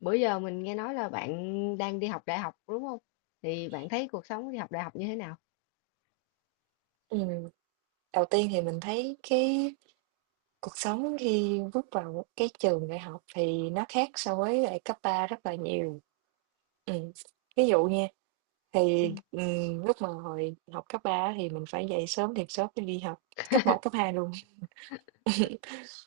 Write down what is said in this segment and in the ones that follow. Bữa giờ mình nghe nói là bạn đang đi học đại học đúng không? Thì bạn thấy cuộc sống đi học đại học như thế nào? Ừm, đầu tiên thì mình thấy cái cuộc sống khi bước vào cái trường đại học thì nó khác so với lại cấp 3 rất là nhiều. Ừm, ví dụ nha, lúc mà hồi học cấp 3 á thì mình phải dậy sớm thiệt sớm để đi học, cấp một cấp 2 luôn.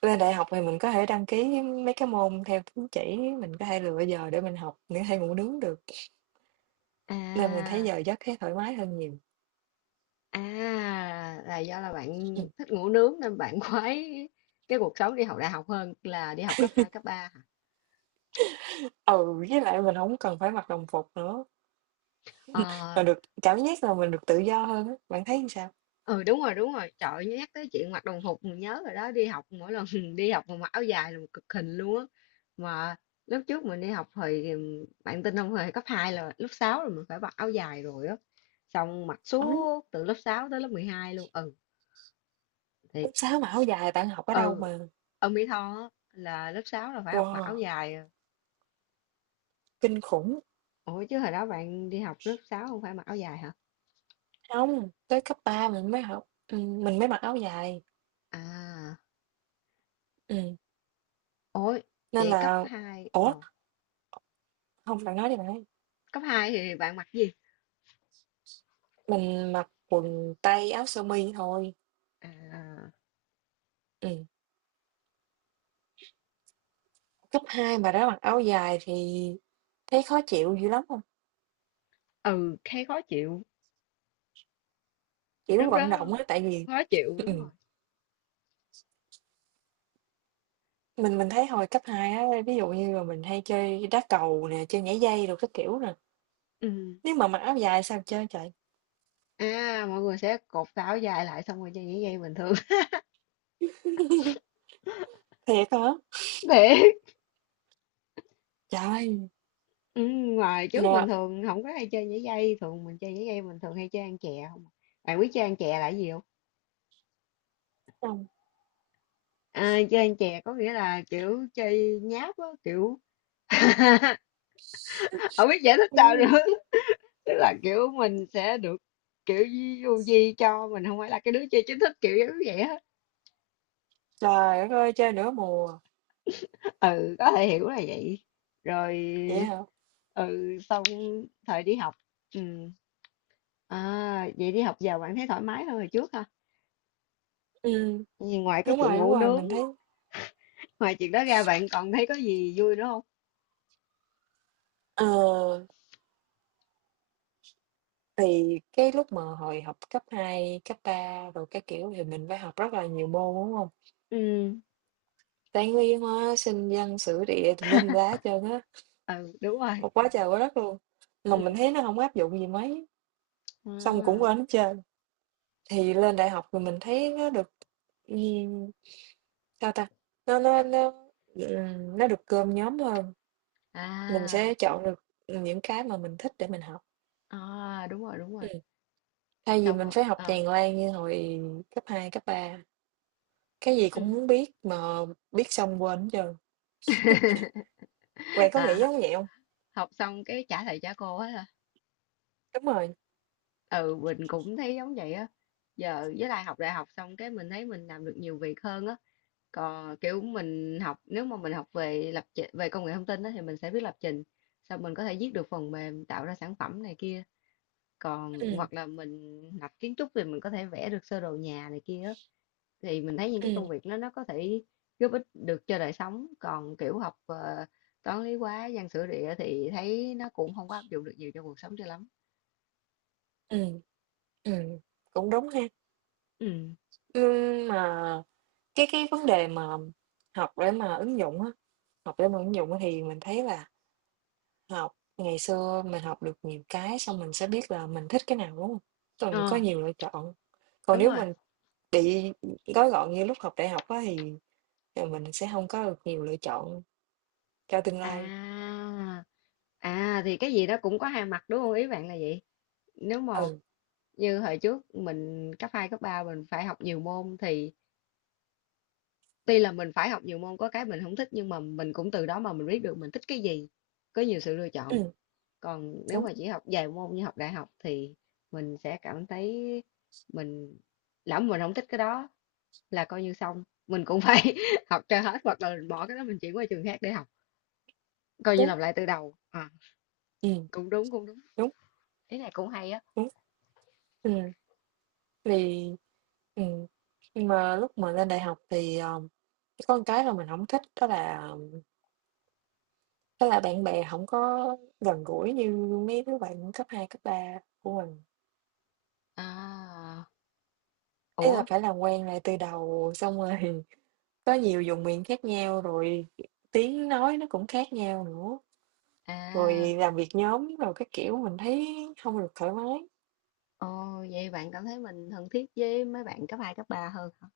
Lên đại học thì mình có thể đăng ký mấy cái môn theo tín chỉ, mình có thể lựa giờ để mình học, mình có thể ngủ nướng được, nên mình thấy À, giờ giấc thấy thoải mái hơn nhiều. à, là do là bạn Ừm, thích ngủ nướng nên bạn khoái cái cuộc sống đi học đại học hơn là đi học cấp 2 cấp 3 hả? ừ, với lại mình không cần phải mặc đồng phục nữa, Ờ. mà được cảm giác là mình được tự do hơn á, bạn thấy như sao? Ừ, đúng rồi, đúng rồi. Trời ơi, nhắc tới chuyện mặc đồng phục mình nhớ rồi đó, đi học mỗi lần đi học mà mặc áo dài là một cực hình luôn á. Mà lúc trước mình đi học thì bạn tin không, hồi cấp 2 là lớp 6 là mình phải mặc áo dài rồi á. Xong mặc Ừ. suốt từ lớp 6 tới lớp 12 luôn. Ừ, Lớp thiệt. 6 mà áo dài bạn học ở đâu Ừ, mà ở Mỹ Tho á, là lớp 6 là phải học mặc áo wow, dài. À. kinh khủng. Ủa chứ hồi đó bạn đi học lớp sáu không phải mặc áo dài hả? Không tới cấp 3 mình mới học mình mới mặc áo dài, À, ừm, ôi, nên vậy là ủa, không bạn nói đi, bạn nói cấp 2 thì bạn mặc gì? mình mặc quần tây, áo sơ mi thôi, À, ừm. Cấp hai mà đã mặc áo dài thì thấy khó chịu dữ lắm không? ừ, thấy khó chịu. Kiểu, Lúc vận đó động á, tại vì khó chịu, đúng rồi. ừm, mình thấy hồi cấp 2 á, ví dụ như là mình hay chơi đá cầu nè, chơi nhảy dây rồi các kiểu nè, Ừ. nếu mà mặc áo dài sao chơi trời? À, mọi người sẽ cột tà áo dài lại xong rồi chơi nhảy dây bình thường. Thiệt hả, Để trời ơi, ừ, ngoài trước mình thường không có hay chơi nhảy dây, thường mình chơi nhảy dây mình thường hay chơi ăn chè không. À? Bạn biết chơi ăn chè là cái gì không? là À, chơi ăn chè có nghĩa là kiểu chơi nháp á, kiểu không biết giải thích sao ừm. nữa. Tức là kiểu mình sẽ được kiểu du di cho mình không phải là cái đứa chơi chính thức kiểu giống vậy hết. Trời đất ơi, chơi nửa mùa, Ừ, có thể hiểu là vậy. Rồi, vậy hả? ừ, sau thời đi học, ừ, à, vậy đi học giờ bạn thấy thoải mái hơn hồi trước ha? Ừm, Vì ngoài cái chuyện đúng ngủ rồi, nướng, mình thấy ngoài chuyện đó ra, bạn còn thấy có gì vui nữa không? ờ, thì cái lúc mà hồi học cấp 2 cấp 3 rồi các kiểu thì mình phải học rất là nhiều môn, đúng hông? Ừ. Toán, lý, hóa, sinh, văn, sử, địa tùm lum la hết trơn á, Ừ, đúng rồi. một quá trời quá đất luôn, mà Ừ. mình thấy nó hổng áp dụng gì mấy, xong cũng à quên hết trơn. Thì lên đại học thì mình thấy nó được, ừm, sao ta, nó nó nó, nó được cơm nhóm hơn. Mình à, sẽ chọn được những cái mà mình thích để mình học. à, đúng rồi, đúng rồi, Ừm. Thay vì xong mình rồi. phải học Ờ. tràn lan như hồi cấp 2 cấp 3 cái gì cũng Ừ. muốn biết mà biết xong quên hết trơn. Bạn có nghĩ À, giống vậy hông? học xong cái trả thầy trả cô á hả? Đúng rồi, Ừ, mình cũng thấy giống vậy á. Giờ với lại học đại học xong cái mình thấy mình làm được nhiều việc hơn á, còn kiểu mình học nếu mà mình học về lập trình về công nghệ thông tin đó, thì mình sẽ biết lập trình, xong mình có thể viết được phần mềm tạo ra sản phẩm này kia, còn ừm, hoặc là mình học kiến trúc thì mình có thể vẽ được sơ đồ nhà này kia á. Thì mình thấy những cái ừm, công việc đó nó có thể giúp ích được cho đời sống, còn kiểu học toán lý hóa văn sử địa thì thấy nó cũng không có áp dụng được nhiều cho cuộc sống cho lắm. ừm, ừm, cũng đúng ha. Ừ. Mà cái vấn đề mà học để mà ứng dụng á, học để mà ứng dụng á thì mình thấy là học ngày xưa mình học được nhiều cái xong mình sẽ biết là mình thích cái nào, đúng hông? Xong có Ờ, nhiều lựa chọn. Còn đúng nếu rồi. mình bị gói gọn như lúc học đại học á thì, ờ, mình sẽ hông có được nhiều lựa chọn cho tương lai. À à thì cái gì đó cũng có hai mặt, đúng không, ý bạn là vậy. Nếu mà Ừ, như hồi trước mình cấp 2 cấp 3 mình phải học nhiều môn thì tuy là mình phải học nhiều môn có cái mình không thích, nhưng mà mình cũng từ đó mà mình biết được mình thích cái gì, có nhiều sự lựa chọn. ừm, Còn nếu đúng, mà chỉ học vài môn như học đại học thì mình sẽ cảm thấy mình lỡ mà mình không thích cái đó là coi như xong, mình cũng phải học cho hết, hoặc là mình bỏ cái đó mình chuyển qua trường khác để học, coi như đúng, làm lại từ đầu. À, ừm, cũng đúng cũng đúng, đúng, ý này cũng hay á. đúng, ừm, thì ừm, nhưng mà lúc mà lên đại học thì, ờ, có một cái là mình hổng thích đó là bạn bè hổng có gần gũi như mấy đứa bạn cấp 2 cấp 3 của mình. À, Ý là ủa, phải làm quen lại từ đầu, xong rồi có nhiều vùng miền khác nhau, rồi tiếng nói nó cũng khác nhau nữa. à. Rồi làm việc nhóm rồi các kiểu mình thấy hông được thoải mái. Ồ, vậy bạn cảm thấy mình thân thiết với mấy bạn cấp 2 cấp 3 hơn hả?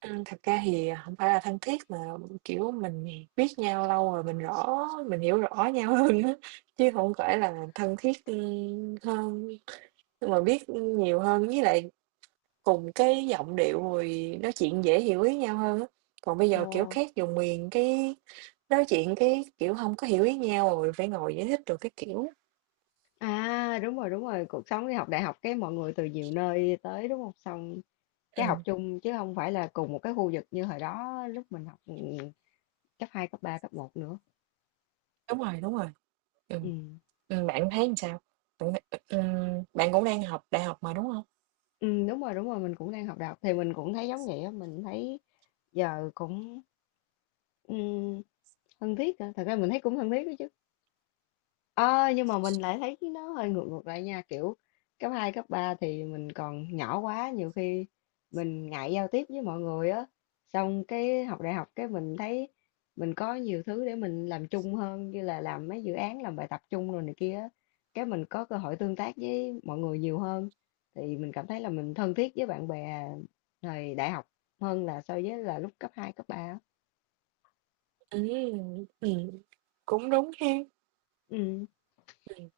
Thật ra thì hổng phải là thân thiết mà, kiểu, mình biết nhau lâu rồi mình rõ mình hiểu rõ nhau hơn á, chứ hổng phải là thân thiết, ưm, hơn, nhưng mà biết nhiều hơn với lại cùng cái giọng điệu rồi nói chuyện dễ hiểu ý nhau hơn á. Còn bây Ồ, giờ, kiểu, khác vùng miền cái nói chuyện cái, kiểu, hông có hiểu ý nhau rồi phải ngồi giải thích đồ các kiểu. à, đúng rồi, đúng rồi, cuộc sống đi học đại học cái mọi người từ nhiều nơi tới đúng không, xong cái học Ừm, chung chứ không phải là cùng một cái khu vực như hồi đó lúc mình học. Ừ, cấp 2 cấp 3 cấp một nữa. Đúng rồi, ừ. Ừ. Bạn thấy làm sao? Bạn cũng đang học đại học mà, đúng hông? Ừ, đúng rồi, đúng rồi, mình cũng đang học đại học thì mình cũng thấy giống vậy á. Mình thấy giờ cũng, ừ, thân thiết á. Thật ra mình thấy cũng thân thiết đó chứ. Ờ, nhưng mà mình lại thấy nó hơi ngược ngược lại nha, kiểu cấp 2 cấp 3 thì mình còn nhỏ quá, nhiều khi mình ngại giao tiếp với mọi người á, xong cái học đại học cái mình thấy mình có nhiều thứ để mình làm chung hơn như là làm mấy dự án làm bài tập chung rồi này kia á, cái mình có cơ hội tương tác với mọi người nhiều hơn, thì mình cảm thấy là mình thân thiết với bạn bè thời đại học hơn là so với là lúc cấp 2 cấp ba á. Ừm, ừm. Cũng đúng ha. Ừ. Ừm.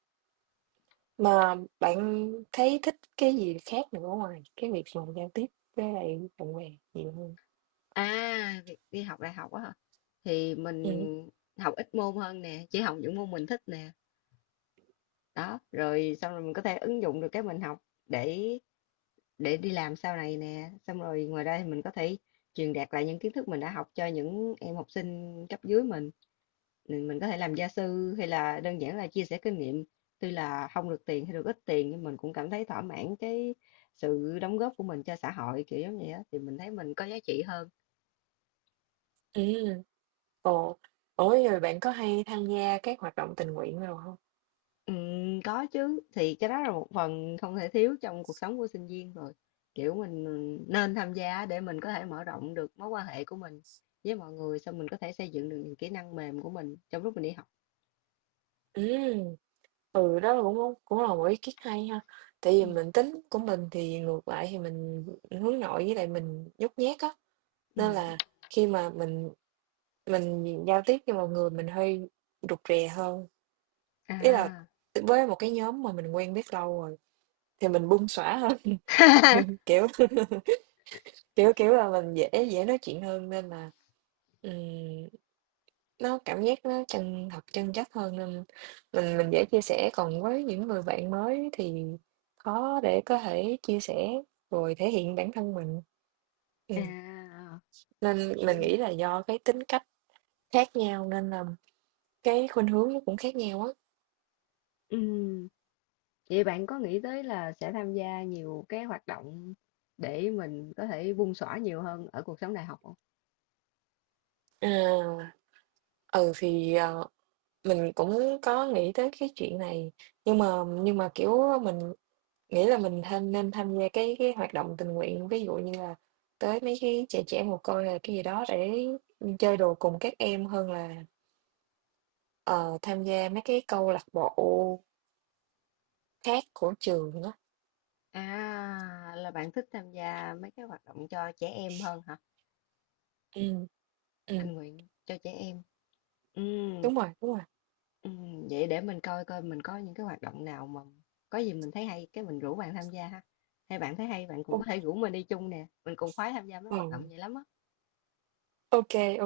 Mà bạn thấy thích cái gì khác nữa ngoài cái việc mà giao tiếp với lại bạn bè nhiều hơn? À, việc đi học đại học á hả? Thì mình Ừm. học ít môn hơn nè, chỉ học những môn mình thích nè. Đó, rồi xong rồi mình có thể ứng dụng được cái mình học để để đi làm sau này nè. Xong rồi ngoài ra thì mình có thể truyền đạt lại những kiến thức mình đã học cho những em học sinh cấp dưới mình. Mình có thể làm gia sư hay là đơn giản là chia sẻ kinh nghiệm. Tuy là không được tiền hay được ít tiền nhưng mình cũng cảm thấy thỏa mãn cái sự đóng góp của mình cho xã hội kiểu giống vậy á, thì mình thấy mình có giá trị hơn. Ừm. Ồ, ủa, rồi bạn có hay tham gia các hoạt động tình nguyện đồ hông? Có chứ, thì cái đó là một phần không thể thiếu trong cuộc sống của sinh viên rồi, kiểu mình, ừ, nên tham gia để mình có thể mở rộng được mối quan hệ của mình với mọi người, xong mình có thể xây dựng được những kỹ năng mềm của mình trong lúc mình đi học. Ừm. Ừ, đó là cũng cũng là một ý kiến hay ha. Tại vì Ừ. mình tính của mình thì ngược lại thì mình hướng nội với lại mình nhút nhát á, Ừ. nên là khi mà mình giao tiếp với mọi người mình hơi rụt rè hơn, ý là À. với một cái nhóm mà mình quen biết lâu rồi thì mình bung xõa hơn, kiểu, kiểu là mình dễ dễ nói chuyện hơn nên là, ừm, nó cảm giác nó chân thật, chân chất hơn nên mình dễ chia sẻ. Còn với những người bạn mới thì khó để có thể chia sẻ rồi thể hiện bản thân mình. Ừm, À, nên ừ. mình nghĩ là do cái tính cách khác nhau nên là cái khuynh hướng nó cũng khác nhau á. Ừ. Vậy bạn có nghĩ tới là sẽ tham gia nhiều cái hoạt động để mình có thể bung xõa nhiều hơn ở cuộc sống đại học không? À, ừ, mình cũng có nghĩ tới cái chuyện này, nhưng mà kiểu, mình nghĩ là mình tham nên tham gia cái hoạt động tình nguyện, ví dụ như là tới mấy cái trẻ trẻ mồ côi hay là cái gì đó để, chơi đùa cùng các em hơn là, ờ, tham gia mấy cái câu lạc bộ khác của trường á. À là bạn thích tham gia mấy cái hoạt động cho trẻ em hơn hả, Ừm, ừm, tình nguyện cho trẻ em. Ừm, đúng rồi, đúng rồi. Vậy để mình coi coi mình có những cái hoạt động nào mà có gì mình thấy hay cái mình rủ bạn tham gia ha, hay bạn thấy hay bạn cũng Ô, có thể rủ mình đi chung nè, mình cùng khoái tham gia mấy hoạt động ừ, vậy lắm á. ô kê,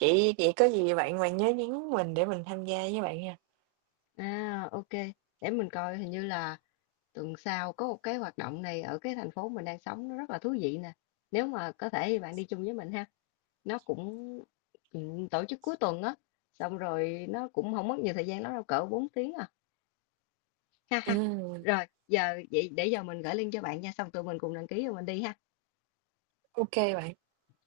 Vậy vậy có gì bạn bạn nhớ nhắn mình để mình tham gia với bạn nha. À, ok, để mình coi hình như là tuần sau có một cái hoạt động này ở cái thành phố mình đang sống, nó rất là thú vị nè, nếu mà có thể thì bạn đi chung với mình ha. Nó cũng, tổ chức cuối tuần á, xong rồi nó cũng không mất nhiều thời gian lắm đâu, cỡ 4 tiếng à. Ha ha. Ừm, Rồi, giờ vậy để giờ mình gửi link cho bạn nha, xong tụi mình cùng đăng ký rồi mình đi ha. ô bạn.